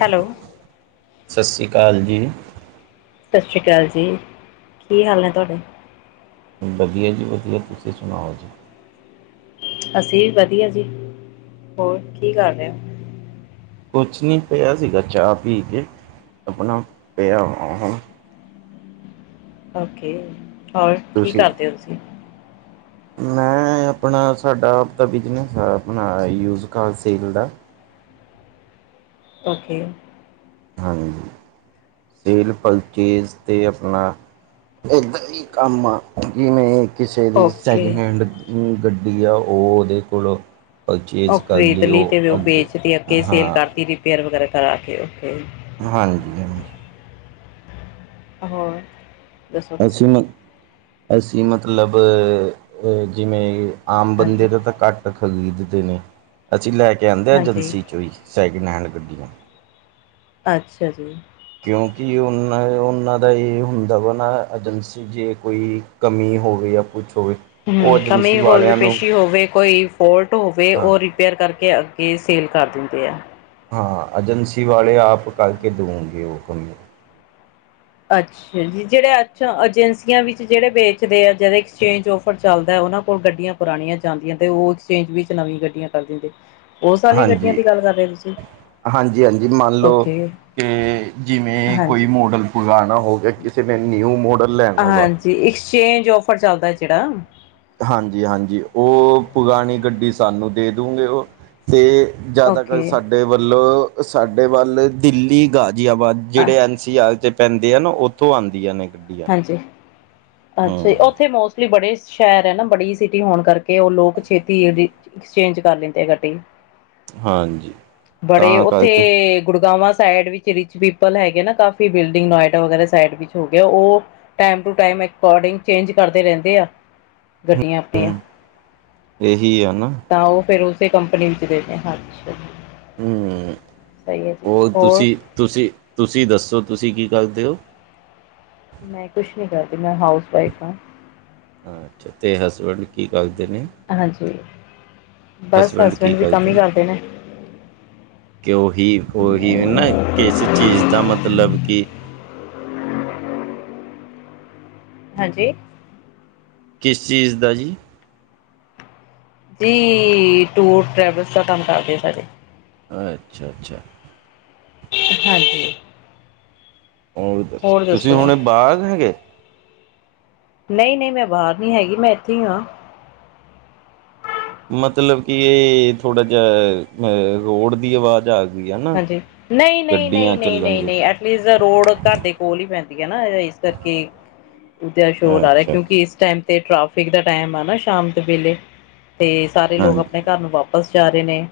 Hello ਸਸੀ ਕਾਲ ਜੀ। ਸਛੀ ਕਾਲ ਜੀ ਕੀ ਹਾਲ ਨੇ ਤੁਆਡੇ? ਵਧੀਆ ਜੀ ਵਧੀਆ ਤੁਸੀ ਸੁਣਾਓ ਜੀ? ਅਸੀ ਵੀ ਵਧੀਆ ਜੀ, ਹੋਰ ਕੀ ਕਰ ਰਹੇ ਓ? ਕੁਛ ਨਹੀ ਪਿਆ ਸੀਗਾ ਚਾਅਪੀ ਕੇ ਆਪਣਾ ਪਿਆ ਵਾ ਓਕੇ ਅਔਰ ਕੀ ਤੁਸੀਂ ਕਰਦੇ ਓ ਤੁ ਮੈਂ ਆਪਣਾ ਸਾਡਾ ਆਪ ਦਾ ਬਿਜਨਸ ਆ ਆਪਣਾ ਯੂਜਕਾਲ ਸੇਲ ਦਾ। ਓਕੇ ਹਾਂਜੀ, ਸੇਲ ਪਰਚੇਜ਼ ਤੇ ਆਪਣਾ ਇਦੇ ਹੀ ਕੰਮ ਆ ਜਿਵੇ। ਕਿਸੇ ਦੀ ਓਕੇ ਸੈਕਿੰਡ ਹੈਂਡ ਗੱਡੀ ਆ, ਉਹ ਉਹਦੇ ਕੋਲੋ ਉਹ ਖਰੀਦ ਲਈ ਤੇ ਉਹ ਵੇਚਦੀ ਅੱਗੇ ਸੇਲ ਹਾਂ ਕਰਤੀ ਰਿਪੇਅਰ ਵਗੈਰਾ ਕਰਾ ਕੇ ਓ ਹਾਂਜੀ-ਹਾਂਜੀ। ਹੋਰ। ਦੱਸੋ ਅਸੀਂ ਤੁਸੀਂ ਮ, ਅਸੀਂ ਮਤਲਬ ਜਿਵੇ ਆਮ ਹਾਂਜੀ ਬੰਦੇ ਦਾ ਤਾਂ ਘੱਟ ਖਰੀਦ ਦੇ ਨੇ, ਅਸੀ ਲੈ ਕੇ ਆਂਦੇ ਹਾਂਜੀ ਏਜੰਸੀ ਚੋਂ ਹੀ ਸੈਕਿੰਡ ਹੈਂਡ ਗੱਡੀਆਂ ਅੱਛਾ ਜੀ। ਕਿਉਂਕਿ ਉਹਨਾਂ-ਉਹਨਾਂ ਦਾ ਇਹ ਹੁੰਦਾ ਵਾ ਨਾ ਏਜੰਸੀ ਜੇ ਕੋਈ ਕਮੀ ਹੋਵੇ ਜਾਂ ਕੁਛ ਹੋਏ। ਹੂੰ ਕਮੀ ਕੋਈ ਵੀ ਪੇਸ਼ੀ ਹੋਵੇ, ਕੋਈ ਫੋਲਟ ਹੋਵੇ ਹਾਂ ਉਰੀ ਰਿਪੇਅਰ ਕਰਕੇ ਅੱਗੇ ਸੇਲ ਕਰ ਦਿੰਦੇ ਆ। ਹਾਂ ਏਜੰਸੀ ਵਾਲੇ ਆਪ ਕਰਕੇ ਦਊਂਗੇ ਉਹ ਕੰਮ ਅੱਛਾ। ਜਿਹੜੇ ਅੱਛਾ ਏਜੰਸੀਆਂ ਵਿੱਚ ਜਿਹੜੇ ਵੇਚਦੇ ਆ, ਜਿਹੜੇ ਐਕਸਚੇਂਜ ਔਫਰ ਚੱਲਦਾ ਉਹਨਾਂ ਕੋਲ ਗੱਡੀਆਂ ਪੁਰਾਣੀਆਂ ਜਾਂਦੀਆਂ ਤੇ ਉਹ ਐਕਸਚੇਂਜ ਵਿੱਚ ਨਵੀਂ ਗੱਡੀਆਂ ਕਰ ਦਿੰਦੇ। ਉਸ ਆਲੀ ਗੱਡੀਆਂ ਹਾਂਜੀ ਦੀ ਗੱਲ ਕਰ ਰਹੇ ਹੋ ਤੁਸੀਂ ਹਾਂਜੀ -ਹਾਂਜੀ, ਮੰਨ ਲਓ ਓਕੇ ਕਿ ਜਿਵੇਂ ਕੋਈ ਹਾਂਜੀ ਮੋਡਲ ਪੁਰਾਣਾ ਹੋ ਗਿਆ, ਕਿਸੇ ਨੇ ਨਿਊ ਮੋਡਲ ਲੈਣਾ ਵਾ। ਜੇ ਐਕਸਚੇਂਜ ਓਫਰ ਚੱਲਦਾ ਜਿਹੜਾ? ਹਾਂਜੀ-ਹਾਂਜੀ, ਉਹ ਪੁਰਾਣੀ ਗੱਡੀ ਸਾਨੂੰ ਦੇ ਦਊਗੇ ਉਹ ਅਤੇ ਜ਼ਿਆਦਾਤਰ ਓਕੇ ਸਾਡੇ ਵੱਲੋਂ, ਸਾਡੇ ਵੱਲ ਦਿੱਲੀ, ਗਾਜ਼ੀਆਬਾਦ ਅ ਜਿਹੜੇ ਐਨ ਸੀ ਆਰ ਚ ਪੈਂਦੇ ਆ ਨ, ਉੱਥੋਂ ਆਂਦੀਆਂ ਨੇ ਗੱਡੀਆਂ ਹਾਂਜੀ। ਅੱਛਾ ਜੀ, ਹੂੰ ਉੱਥੇ ਮੋਸ ਲੀ ਬੜੇ ਸ਼ਹਿਰ ਐ ਨਾ, ਬੜੀ ਸਿਟੀ ਹੋਣ ਕਰਕੇ ਉਹ ਲੋਕ ਛੇਤੀ ਜਿਹੜੀ ਐਕਸਚੇਂਜ ਕਰ ਲੈਂਦੇ ਆ ਗੱਡੀ। ਹਾਂਜੀ ਬੜੇ ਤਾਂ ਉੱਥੇ ਕਰਕੇ ਗੁੜਗਾਵਾਂ ਸਾਈਡ ਵਿ ਰਿਚ ਪੀਪਲ ਹੈਗੇ ਨਾ ਕਾਫੀ ਬਿਲਡਿੰਗ ਨੋਇਡਾ ਵਗੈਰਾ ਸਾਈਡ ਵਿੱਚ ਹੋ ਗਿਆ। ਉਹ time to time according change ਕਰਦੇ ਰਹਿੰਦੇ ਆ ਗੱਡੀਆਂ ਆਪਣੀਆਂ ਹੂੰ ਇਹੀ ਆ ਨਾ। ਤਾਂ ਉਹ ਫਿਰ ਉਸੇ ਕੰਪਨੀ ਵਿੱਚ ਦੇਣੇ, ਹਾਂਜੀ। ਹੂੰ-ਹੂੰ, ਹੋਰ ਤੁਸੀਂ-ਤੁਸੀਂ-ਤੁਸੀਂ ਦੱਸੋ ਤੁਸੀਂ ਕੀ ਕਰਦੇ ਹੋ? ਮੈਂ ਕੁਛ ਨੀ ਕਰਦੀ, ਮੈਂ ਹਾਊਸ ਵਾਇਫ ਹਾਂ। ਅੱਛਾ, ਤੇ ਹਸਬੈਂਡ ਕੀ ਕਰਦੇ ਨੇ? ਹਾਂਜੀ, ਬਸ ਹਸਬੈਂਡ ਵੀ ਕੰਮ ਹੀ ਕਰਦੇ ਨੇ। ਕਿ ਉਹੀ- ਉਹੀ ਨਾ ਕਿਸ ਚੀਜ਼ ਦਾ ਮਤਲਬ ਕਿ ਹਾਂਜੀ। ਕਿਸ ਚੀਜ਼ ਦਾ ਜੀ। ਜੀ ਟੂਰ ਟਰੈਵਲਸ ਦਾ ਕੰਮ ਕਰਦੇ ਆ ਸਾਡੇ ਅੱਛਾ-ਅੱਛਾ। ਹਾਂਜੀ। ਹੂੰ, ਹੋਰ ਤੁਸੀਂ ਦੱਸੋ ਹੁਣੇ ਬਾਰ ਸੀਗੇ। ਨਈ-ਨਈ ਮੈਂ ਬਾਹਰ ਨਹੀਂ ਹੈਗੀ, ਮੈਂ ਇੱਥੇ ਹੀ ਹਾਂ। ਮਤਲਬ ਕਿ ਇਹ ਥੋੜਾ ਜਿਹਾ ਅਹ ਰੋਡ ਦੀ ਆਵਾਜ਼ ਆ ਗਈ ਹੈ ਨਾ ਹਾਂਜੀ। ਨਹੀਂ, ਨਹੀਂ, ਗੱਡੀਆਂ ਨਹੀਂ, ਨਹੀਂ, ਚੱਲਣ ਨਹੀਂ, ਦੀ ਨਹੀਂ ਐਟਲੀਸਟ ਰੋਡ ਘਰ ਦੇ ਕੋਲ ਹੀ ਪੈਂਦੀ ਹੈ ਨਾ। ਇਸ ਕਰਕੇ ਸ਼ੋਰ ਆ ਰਿਹਾ ਅੱਛਾ ਅੱਛਾ ਕਿਉਂਕਿ ਇਸ ਟਾਈਮ ਤੇ ਟ੍ਰੈਫਿਕ ਦਾ ਟਾਈਮ ਆ ਨਾ ਸ਼ਾਮ ਦੇ ਵੇਲੇ ਤੇ ਸਾਰੇ ਲੋਕ ਹਾਂਜੀ ਆਪਣੇ ਘਰ ਨੂੰ ਵਾਪਸ ਜਾ ਰਹੇ ਨੇ।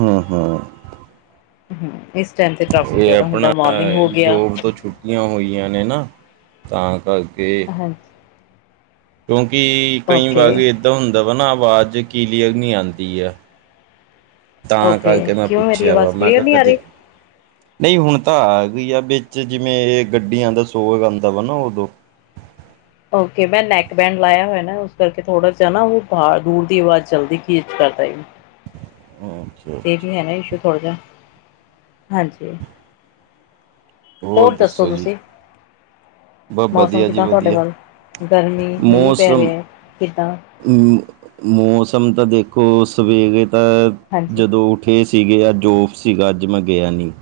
ਹੂੰ-ਹੂੰ। ਹੂੰ ਇਸ ਟੈਮ ਤੇ ਟ੍ਰੈਫਿਕ ਜਿਆਦਾ ਹੁੰਦਾ ਮੋਰਨਿੰਗ ਹੋ ਗਿਆ। ਯਾਂ ਹੋਈਆਂ ਨੇ ਨਾ ਤਾਂ ਕਰਕੇ ਹਾਂਜੀ। ਕਿਉਂਕਿ ਕਈ ਓਕੇ, ਵਾਰੀ ਏਦਾਂ ਹੁੰਦਾ ਵਾ ਨਾ ਆਵਾਜ਼ ਕੀਲੀਅਰ ਨੀ ਆਦੀ ਐ। ਤਾਂ ਓਕੇ ਕਰਕੇ ਮੈਂ ਕਿਉਂ ਮੇਰੀ ਪੁੱਛਿਆ ਵਾ ਆਵਾਜ਼ ਮੈਂ ਕਲੀਅਰ ਕਿਹਾ ਨਹੀਂ ਆ ਕਦੇ ਰਹੀ? ਨਹੀਂ ਹੁਣ ਤਾਂ ਆ ਗਈ ਆ ਵਿੱਚ ਜਿਵੇਂ ਗੱਡੀਆਂ ਦਾ ਸੋਰ ਆਂਦਾ ਵਾ ਨਾ ਉਦੋ ਓਕੇ ਮੈਂ ਨੈਕ ਬੈਂਡ ਲਾਇਆ ਹੋਇਆ ਨਾ ਉਸ ਕਰਕੇ ਥੋੜਾ ਜ ਜਾਹਾ ਨਾ ਉਹ ਬਾਹ ਦੂਰ ਦੀ ਆਵਾਜ਼ ਚਲਦੀ ਪਈ ਏ ਜ਼ਿਆਦਾ ਹੀ। ਅੱਛਾ ਇਹ ਅੱਛਾ ਵੀ ਹੈ ਨਾ ਇਸ਼ੂ ਥੋੜਾ ਜਿਆ ਹਾਂਜੀ। ਹੋ ਹੋਰ ਦੱਸੋ ਜੀ ਤੁਸੀਂ? ਬਸ ਮੌਸਮ ਵਧੀਆ ਜੀ ਕਿੱਦਾਂ ਤੁਹਾਡੇ ਵਧੀਆ ਵੱਲ ਗਰਮੀ ਮੀਂਹ ਪੈ ਮੌਸਮ ਰਿਹਾ ਹੈ ਕਿੱਦਾਂ? ਮੌਸਮ ਤਾਂ ਦੇਖੋ ਸਵੇਰੇ ਤਾਂ ਹਾਂਜੀ ਜਦੋਂ ਫੇ ਸੀਗੇ ਅ ਜੋਫ ਸੀਗਾ ਅੱਜ ਮੈਂ ਗਿਆ ਨੀ।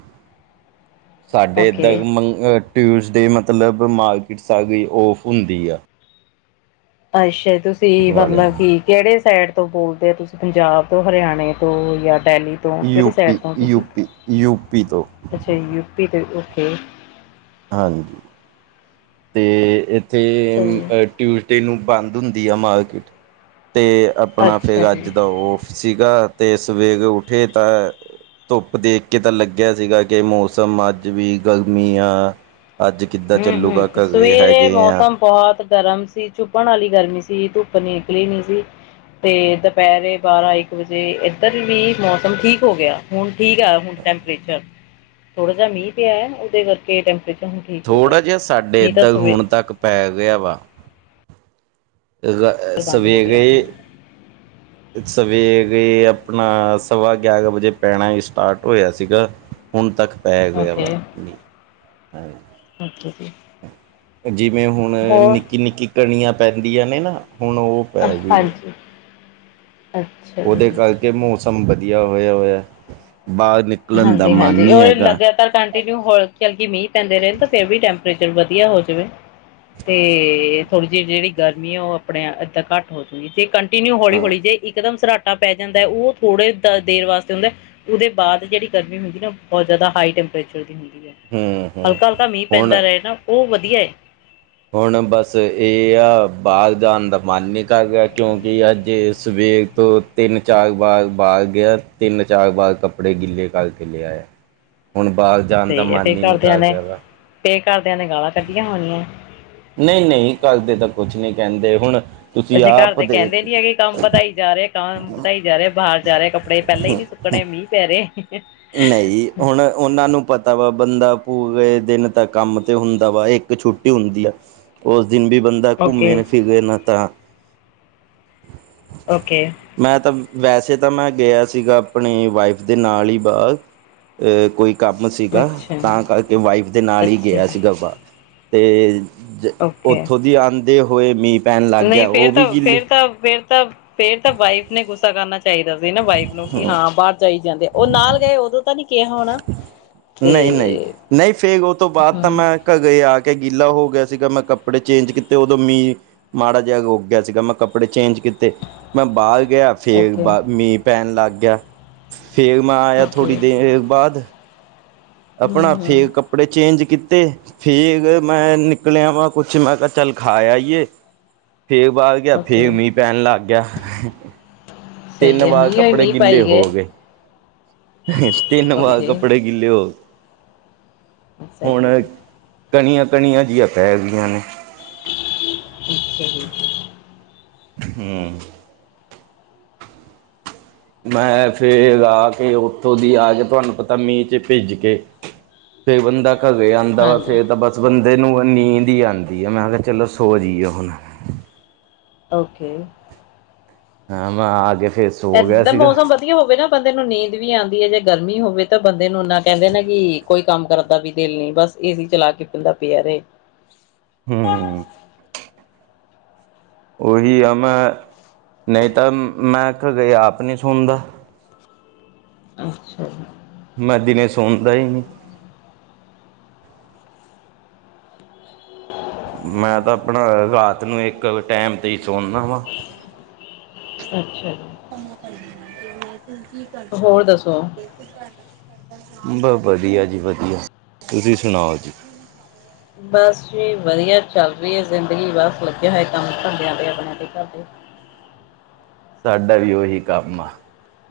ਸਾਡੇ ਇੱਦਾਂ ਓਕੇ ਮੰ ਟਿਊਜ਼ਡੇ ਮਤਲਬ ਮਾਰਕੀਟ ਸਾਰੀ ਔਫ ਹੁੰਦੀ ਆ। ਅੱਛਾ ਤੁਸੀਂ ਵਾਲਿਆਂ ਮਤਲਬ ਕੀ ਕਿਹੜੇ ਸੈਡ ਤੋਂ ਬੋਲਦੇ ਹੋ ਤੁਸੀਂ ਪੰਜਾਬ ਤੋਂ ਹਰਿਆਣੇ ਤੋਂ ਜਾਂ ਡੈਲੀ ਤੋਂ ਤੋਂ ਕਿਹੜੀ ਸੈਡ ਯੂਪੀ ਤੋਂ ਤੁਸੀਂ ਯੂਪੀ ਯੂਪੀ ਤੋਂ ਅੱਛਾ ਯੂਪੀ ਤੋਂ ਓਕੇ ਹਾਂਜੀ। ਅਤੇ ਇੱਥੇ ਸਹੀ ਹੈ ਟਿਊਜ਼ਡੇ ਨੂੰ ਬੰਦ ਹੁੰਦੀ ਆ ਮਾਰਕੀਟ ਤੇ ਆਪਣਾ ਫੇਗ ਅੱਛਾ ਜੀ ਅੱਜ ਦਾ ਔਫ ਸੀਗਾ ਤੇ ਸਵੇਰੇ ਉੱਠੇ ਤਾਂ ਧੁੱਪ ਦੇਖ ਕੇ ਤਾਂ ਲੱਗਿਆ ਸੀਗਾ ਕਿ ਮੌਸਮ ਅੱਜ ਵੀ ਗਰਮੀ ਆ ਅੱਜ ਕਿੱਦਾਂ ਹੂੰ ਹੂੰ ਚੱਲੂਗਾ? ਘਰੇ ਸਵੇਰੇ ਹੈਗੇ ਆ ਮੌਸਮ ਬਹੁਤ ਗਰਮ ਸੀ ਚੂਭਣ ਆਲੀ ਗਰਮੀ ਸੀ ਧੁੱਪ ਨੀ ਨਿਕਲੀ ਨੀ ਸੀ। ਤੇ ਦੁਪਹਿਰੇ ਬਾਰਾਂ-ਇੱਕ ਵਜੇ ਏਧਰ ਵੀ ਮੌਸਮ ਠੀਕ ਹੋ ਗਿਆ ਹੁਣ ਠੀਕ ਅ ਹੁਣ ਟੈਂਪਰੇਚਰ, ਥੋੜਾ ਜਯਾ ਮੀਂਹ ਪਿਆ ਉਹਦੇ ਕਰਕੇ ਇਹ ਟੈਂਪਰੇਚਰ ਹੁਣ ਠੀਕ ਹੋ ਗਿਆ ਥੋੜ੍ਹਾ ਜਯਾ ਸਾਡੇ ਨਹੀਂ ਤਾਂ ਇੱਦਰ ਹੁਣ ਸਵੇਰ ਤੱਕ ਪੈ ਰਿਆ ਵਾ। ਰ, ਅ, ਬੰਦ ਹੋ ਗਿਆ ਸਵੇਰੇ ਹੁਣ ਸਵੇਰੇ ਅਪਣਾ ਸਵਾ ਗਿਆਰਾਂ ਵਜੇ ਪੈਣਾ ਈ ਸਟਾਰਟ ਹੋਇਆ ਸੀਗਾ। ਹੁਣ ਤੱਕ ਪੈ ਗਿਆ ਓਕੇ ਵਾ ਮੀਂਹ। ਓਕੇ ਜੀ। ਜਿਵੇਂ ਹੁਣ ਹੋਰ ਨਿੱਕੀ-ਨਿੱਕੀ ਕਣੀਆਂ ਪੈਂਦੀਆਂ ਨੇ ਨਾ ਹੁਣ ਉਹ ਪੈ ਗਈ ਨੇ ਹਾਂਜੀ। ਅੱਛਾ ਜੀ ਉਹਦੇ ਕਰਕੇ ਮੌਸਮ ਵਧੀਆ ਹੋਇਆ ਹੋਇਆ ਬਾਹਰ ਨਿਕਲ- ਹਾਂਜੀ-ਹਾਂਜੀ ਉਹ ਲੱਗਿਆ। ਪਰ ਕੰਟੀਨਿਊ ਹੋ ਚਲਗੀ ਮੀਂਹ ਪੈਂਦੇ ਰਹੇ ਤਾਂ ਫਿਰ ਵੀ ਟੈਂਪਰੇਚਰ ਵਧੀਆ ਹੋ ਜ। ਵੇ ਤੇ ਥੋੜ੍ਹੀ ਜਿਹੀ ਜਿਹੜੀ ਗਰਮੀ ਆ ਉਹ ਆਪਣੇ ਇੱਦਾਂ ਘੱਟ ਹੋ ਚੂਗੀ ਜੇ ਕੰਟੀਨਿਊ ਹਾਂ ਹੌਲੀ-ਹੌਲੀ ਜੇ ਇਕਦਮ ਸਰਾਟ- ਟਾ ਪੈ ਜਾਂਦਾ ਹੈ ਉਹ ਥੋੜੇ ਦੇਰ ਵਾਸਤੇ ਹੁੰਦਾ ਉਹਦੇ ਬਾਅਦ ਜਿਹੜੀ ਗਰਮੀ ਹੁੰਦੀ ਨਾ ਬਹੁਤ ਜ਼ਿਆਦਾ ਹਾਈ ਟੈਂਪਰੇਚਰ ਦੀ ਹੁੰਦੀ ਐ ਹੂੰ ਹੂੰ ਹਲਕਾ-ਹਲਕਾ ਮੀਂਹ ਹੁਣ ਪੈਂਦਾ ਰਹੇ ਨਾ ਉਹ ਵਧੀਆ ਏ। ਹੁਣ ਬਸ ਇਹ ਆ ਬਾਹਰ ਜਾਣ ਦਾ ਮਨ ਨਹੀਂ ਕਰ ਰਿਹਾ ਕਿਉਂਕਿ ਅੱਜ ਸਵੇਰ ਤੋਂ ਤਿੰਨ-ਚਾਰ ਵਾਰ ਬਾਹਰ ਗਿਆ ਤਿੰਨ-ਚਾਰ ਵਾਰ ਕੱਪੜੇ ਗਿੱਲੇ ਕਰਕੇ ਲੈ ਆਯਾ। [inaudible] ਹੁਣ ਬਾਹਰ ਜਾਣ ਦਾ ਮਨ ਹੀ ਨਹੀਂ ਕਰਦਾ ਵਾ। ਪੇ ਕਰਦਿਆਂ ਨੇ ਗਾਲਾਂ ਕੱਢੀਆਂ ਹੋਣੀਆਂ? ਨਹੀਂ-ਨਹੀਂ ਕੱਲ ਦੇ ਤਾਂ ਕੁਛ ਨਹੀਂ ਕਹਿੰਦੇ ਹੁਣ ਤੁਸੀਂ ਅਸੀਂ ਘਰ ਆਪ ਦੇ ਦੇਖ ਕਹਿੰਦੇ ਨੀ ਹੈਗੇ ਕੰਮ ਵਧਾਈ ਜਾ ਰਿਹਾ, ਕੰਮ ਵਧਾਈ ਜਾ ਰਿਹਾ ਬਾਹਰ ਜਾ ਰਹੇ ਕੱਪੜੇ ਪਹਿਲਾਂ ਹੀ ਨੀ ਸੁੱਕਣੇ ਮੀਂਹ ਪੈ ਰਹੇ। ਨਹੀਂ। ਹੁਣ ਉਹਨਾਂ ਨੂੰ ਪਤਾ ਵਾ ਬੰਦਾ ਪੂਰੇ ਦਿਨ ਤਾਂ ਕੰਮ ਤੇ ਹੁੰਦਾ ਵਾ ਇੱਕ ਛੁੱਟੀ ਹੁੰਦੀ ਆ ਉਸ ਦਿਨ ਵੀ ਬੰਦਾ ਘੁੰਮੇ ਓਕੇ ਨਾ, ਫਿਰੇ ਨਾ ਤਾ ਓਕੇ। ਮੈਂ ਤਾਂ ਵੈਸੇ ਤਾਂ ਮੈਂ ਗਿਆ ਸੀਗਾ ਆਪਣੀ ਵਾਈਫ ਦੇ ਨਾਲ ਹੀ ਬਾਅਦ ਏ ਕੋਈ ਕੰਮ ਸੀਗਾ ਅੱਛਾ ਤਾਂ ਕਰਕੇ ਵਾਈਫ ਦੇ ਨਾਲ ਹੀ ਅੱਛਾ ਗਿਆ ਜੀ ਸੀਗਾ ਵਾ ਤੇ ਓਕੇ ਉੱਥੋਂ ਦੀ ਆਂਦੇ ਹੋਏ ਮੀਂਹ ਪੈਣ ਲੱਗ ਨਹੀਂ ਗਿਆ ਫੇਰ ਉਹ ਵੀ ਤਾਂ, ਗਿੱਲੀ ਫੇਰ ਤਾਂ ਫੇਰ ਤਾਂ ਫੇਰ ਤਾਂ ਵਾਈਫ ਨੇ ਗੁੱਸਾ ਕਰਨਾ ਚਾਹੀਦਾ ਸੀ ਨਾ ਵਾਈਫ ਨੂੰ ਕਿ ਹੂੰ ਹਾਂ ਬਾਹਰ ਜਾਈ। ਜਾਂਦੇ ਓ ਨਾਲ ਗਏ ਉਦੋਂ ਤਾਂ ਨੀ ਕਿਹਾ ਹੋਣਾ। ਤੇ ਨਹੀਂ ਨਹੀਂ, ਨਹੀਂ ਫਿਰ ਉਹ ਤੋਂ ਬਾਅਦ ਤਾਂ ਹਮ ਮੈਂ ਕ ਗਏ ਆ ਕੇ ਗੀਲਾ ਹੋ ਗਿਆ ਸੀਗਾ ਮੈਂ ਕੱਪੜੇ ਚੇਂਜ ਕੀਤੇ ਉਦੋਂ ਮੀਂਹ ਮਾੜਾ ਜਿਹਾ ਰੁਕ ਗਿਆ ਸੀਗਾ ਮੈਂ ਕੱਪੜੇ ਚੇਂਜ ਕੀ ਤੇ ਮੈਂ ਬਾਹਰ ਗਿਆ ਫਿਰ ਓਕੇ ਬਾਹਰ ਮੀਂਹ ਪੈਣ ਲੱਗ ਗਿਆ। ਫੇਰ ਮੈਂ ਆਇਆ ਥੋੜੀ ਓਕੇ ਦੇਰ ਬਾਅਦ ਹਮ ਆਪਣਾ ਫੇਰ ਹਮ ਕੱ ਕੱਪੜੇ ਚੇਂਜ ਕੀਤੇ ਫੇਰ ਮੈਂ ਨਿਕਲਿਆ ਵਾਂ ਕੁਛ ਮੈਂ ਕਿਹਾ ਚੱਲ ਖਾ ਆਹੀਏ। ਫੇਰ ਬਾਹਰ ਗਿਆ ਫੇਰ ਓਕੇ ਮੀਂਹ ਪੈਣ ਲੱਗ ਗਿਆ। ਤਿੰਨ ਸਹੀ ਹੈ ਵਾਰ ਮੀਂਹ ਹੋਈ ਕੱਪੜੇ ਮੀਂਹ ਗਿੱਲੇ ਪਾਈ ਹੋ ਗਏ। ਤਿੰਨ ਵਾਰ ਓਕੇ ਕੱਪੜੇ ਗਿੱਲੇ ਹੋ ਸਹੀ ਹੁਣ ਹੈ ਜੀ ਕਣੀਆਂ, ਕਣੀਆਂ ਜਿਹੀ ਪੈ ਗਈਆਂ ਨੇ। ਅੱਛਾ ਜੀ ਹਾਂ, ਮੈਂ ਫਿਰ ਆ ਕੇ ਉੱਥੋਂ ਦੀ ਆ ਕੇ ਤੁਹਾਨੂੰ ਪਤਾ ਮੀਂਹ ਚ ਭਿਜ ਕੇ ਫੇਰ ਬੰਦਾ ਘਰੇ ਆਂਦਾ ਵਾ ਹਾਂਜੀ ਫੇਰ ਤਾ ਬਸ ਬੰਦੇ ਨੂੰ ਨੀਂਦ ਹੀ ਆਂਦੀ ਆ ਮੈਂ ਕਿਹਾ ਚਲੋ ਸੋ ਜਈ ਏ ਹੁਣ। ਓਕੇ। ਹਾਂ ਮੈਂ ਆ ਕੇ ਫਿਰ, ਇੱਧਰ ਤਾ ਮੌਸਮ ਹੋਵੇ ਨਾ ਬੰਦੇ ਨੂੰ ਨੀਂਦ ਵੀ ਆਂਦੀ ਐ ਜੇ ਗਰਮੀ ਹੋਵੇ ਤਾਂ ਬੰਦੇ ਨੂੰ ਇਨਾ ਕਹਿੰਦੇ ਨਾ ਕਿ ਕੋਈ ਕੰਮ ਕਰ ਦਾ ਵੀ ਦਿਲ ਨੀ ਬਸ ਏਸੀ ਚਲਾ ਕੇ ਬੰਦਾ ਪਿਆ ਰਹੇ। ਹੂੰ, ਓਹੀ ਆ ਮੈਂ ਨਹੀਂ ਤਾਂ ਮੈਂ ਕਦੇ ਆਪ ਨਹੀਂ ਸੌਂਦਾ। ਅੱਛਾ ਜੀ। ਮੈਂ ਦਿਨੇ ਸੌਂਦਾ ਹੀ ਨੀ। ਮੈਂ ਤਾਂ ਆਪਣਾ ਰਾਤ ਨੂੰ ਇੱਕ ਟੈਮ ਹੀ ਸੌਂਦਾ ਵਾਂ। ਅੱਛਾ। ਜੀ ਕੰਮਾਂ ਕਰਦੀਆਂ ਤੇ ਮੈਂ ਕਿਉਕਿ, ਹੋਰ ਦੱਸੋ? ਬ ਵਧੀਆ ਜੀ ਵਧੀਆ ਤੁਸੀਂ ਸੁਣਾਓ ਜੀ? ਬਸ ਜੀ ਵਧੀਆ ਚੱਲ ਰਹੀ ਜ਼ਿੰਦਗੀ ਬਸ ਲੱਗਿਆ ਕੰਮ ਧੰਦਿਆਂ ਤੇ ਆਪਣੇ ਤੇ ਘਰਦੇ। ਸਾਡਾ ਵੀ ਉਹੀ ਕੰਮ ਆ।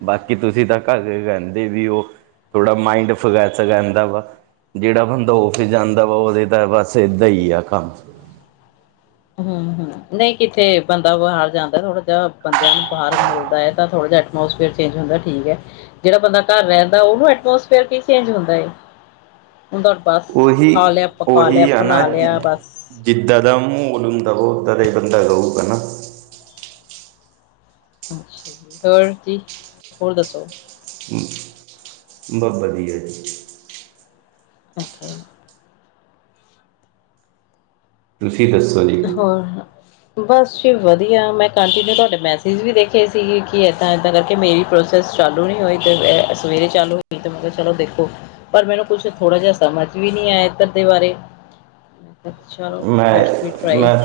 ਬਾਕੀ ਤੁਸੀਂ ਤਾਂ ਘਰੇ ਰਹਿੰਦੇ ਵੀ ਉਹ ਥੋੜਾ ਮਾਈੰਡ ਫਰੈਸ ਰਹਿਦਾ ਵਾ। ਜਿਹੜਾ ਬੰਦਾ ਆਫਿਸ ਜਾਂਦਾ ਵਾ ਉਹਦੇ ਤਾਂ ਬਸ ਏਦਾਂ ਹੀ ਆ ਕੰਮ ਹੂੰ ਹੂੰ, ਨਹੀਂ ਕਿੱਥੇ ਬੰਦਾ ਬਾਹਰ ਜਾਂਦਾ ਥੋੜਾ ਜਾ ਬੰਦਿਆਂ ਨੂੰ ਬਾਹਰ ਮਿਲਦਾ ਐ ਤਾਂ ਥੋੜਾ ਜਾ ਐਟਮੋਸਫਰਅਰ ਚੇਂਜ ਹੁੰਦਾ ਠੀਕ ਐ ਜਿਹੜਾ ਬੰਦਾ ਘਰ ਰਹਿੰਦਾ ਓਹਨੂੰ ਐਟਮੋਸਫੇਅਰ ਕੀ ਚੇਂਜ ਹੁੰਦਾ ਐ। ਹੁਣ ਤਾਂ ਬਸ ਉਹੀ ਖਾ ਲਿਆ ਪਕਾ ਲਿਆ ਬਣਾ ਲਿਆ ਬਸ। ਜਿੱਦ ਦਾ ਮਹੋਲ ਹੁੰਦਾ ਵਾ ਓਹਦਾ ਦਾ ਹੀ ਬੰਦਾ ਰਊਗਾ ਨਾ। ਅੱਛਾ ਜੀ। ਹੋਰ ਜੀ ਹੋਰ ਦੱਸੋ? ਬਸ ਵਧੀਆ ਜੀ। ਓਕੇ। ਤੁਸੀਂ ਦੱਸੋ ਜੀ ਹੋਰ ਬਸ ਵਧੀਆ ਮੈਂ ਕੰਟੀਨਿਊ ਤੁਹਾਡੇ ਮੈਸੇਜ ਵੀ ਦੇਖੇ ਸੀਗੇ ਕਿ ਏਦਾਂ ਏਦਾਂ ਕਰਕੇ ਮੇਰੀ ਪ੍ਰੋਸ ਜਸਟ ਚਾਲੂ ਨੀ ਹੋਈ ਤੇ, ਸਵੇਰੇ ਚਾਲੂ ਹੋਈ ਤੇ ਮੈ ਕਿਹਾ, ਚਲੋ ਦੇਖੋ। ਪਰ ਮੈਨੂੰ, ਕੁਛ ਥੋੜਾ ਜਾ ਸਮਝ ਵੀ ਨਹੀ ਆਇਆ ਐਧਰ ਦੇ ਬਾਰੇ। ਚਲੋ, ਮੈਂ ਲੈਟਸ ਵੀ ਟਰਾਈ। ਮੈਂ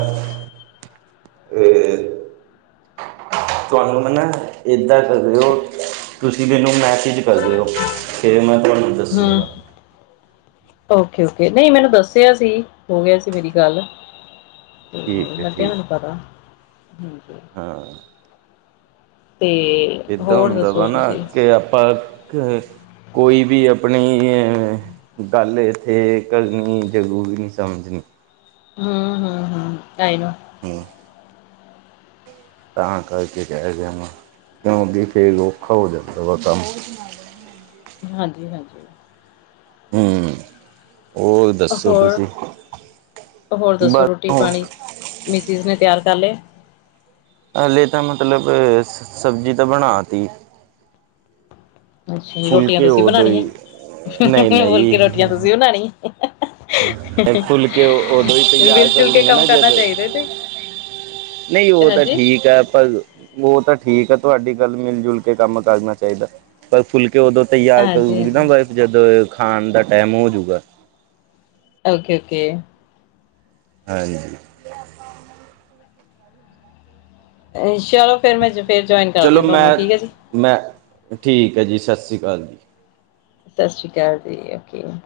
ਤੁਹਾਨੂੰ, ਮੈ ਨਾ ਏਦਾਂ ਕਰਿਓ। ਤੁਸੀਂ ਮੈਨੂੰ, ਮੈਸੇਜ ਕਰ ਦੇਓ ਫਿਰ ਮੈਂ ਤੁਹਾਨੂੰ ਹਮ। ਦੱਸੂੰਗਾ ਓਕੇ- ਓਕੇ ਨਹੀਂ ਮੈਨੂੰ ਦੱਸਿਆ ਸੀ। ਹੋ ਗਿਆ ਸੀ ਮੇਰੀ ਗੱਲ।। ਠੀਕ ਹੈ ਲੱਗ ਗਿਆ, ਠੀਕ ਮੈਨੂੰ ਪਤਾ। ਹਾਂ ਤੇ ਇੱਦਾਂ, ਹੋਰ ਹੁੰਦਾ ਦੱਸੋ ਵਾ ਨਾ, ਤੁਸੀਂ ਕਿ ਆਪਾਂ, ਕੋਈ ਵੀ ਆਪਣੀ ਗੱਲ, ਇੱਥੇ ਕਰਨੀ ਜਰੂਰੀ ਨੀ ਸਮਝਨੀ। ਹਮ, ਹਮ, ਹਮ ਟਾਈਮ ਆ। ਹਮ ਤਾਂ ਕਰਕੇ ਕਹਿ ਰਿਹਾਂ ਵਾਂ, ਕਿਉਂ ਵੀ ਫੇਰ ਔਖਾ ਹੋ ਜਾਂਦਾ ਵਾ ਕੰਮ। ਹਾਂਜੀ- ਹਾਂਜੀ। ਹਮ। ਹੋਰ- ਹੋਰ ਦੱਸੋ ਬਸ ਰੋਟੀ ਹੁਣ -ਪਾਨੀ ਮਿਸਿਜ ਨੇ ਤਿਆਰ ਕਰ ਲੇ? ਹਲੇ ਤਾਂ ਮਤਲਬ, ਸਬਜੀ ਤਾਂ ਬਣਾਤੀ। ਅੱਛਾ ਜੀ, ਰੋਟੀਆਂ ਫੁਲਕੇ ਤੁਸੀਂ ਉਦੋਂ ਬਣਾਉਣੀਆਂ, ਹੀ ਨਹੀਂ ਹੋਰ ਨਹੀਂ ਕੇ ਰੋਟੀਆਂ ਤੁਸੀਂ ਬਣਾਣੀੀਆਂ। ਫੁਲਕੇ ਉਦੋਂ ਹੀ ਤਿਆਰ ਮਿਲ -ਜੁਲ ਕੇ ਕਰੂੰਗਾ ਕੰਮ ਨਾ ਕਰਨਾ ਜਦ ਚਾਹੀਦਾ ਜੀ। ਨਹੀਂ, ਉਹ ਤਾਂ ਠੀਕ ਹੈ ਪਰ ਉਹ ਤਾਂ, ਠੀਕ ਆ ਤੁਹਾਡੀ ਗੱਲ ਮਿਲ -ਜੁਲ ਕੇ ਕੰਮ ਕਰਨਾ ਚਾਹੀਦਾ। ਪਰ, ਫੁਲਕੇ ਉਦੋਂ ਤਿਆਰ ਹਾਂਜੀ ਕਰੂਗੀ ਹਾਂਜੀ ਨਾ, ਜਦੋਂ ਖਾਣ ਦਾ ਟਾਈਮ ਹੋਜੂਗਾ। ਓਕੇ-ਓਕੇ। ਹਾਂਜੀ। ਹੁੰਦਾ ਤੇ ਅ [inaudible] [inaudible] ਚੱਲੋ ਫਿਰ ਮੈਂ, ਫਿਰ ਜੁਆਇਨ ਕਰਦੀ ਹਾਂ, ਤੁਹਾਨੂੰ ਮੈਂ ਠੀਕ ਹੈ ਜੀ। ਮੈਂ, ਠੀਕ ਹੈ ਜੀ', ਸਤਿ ਸ਼੍ਰੀ ਅਕਾਲ ਜੀ। ਸਤਿ ਸ੍ਰੀ ਅਕਾਲ ਜੀ', ਔਰ ਕਿਵੇਂ?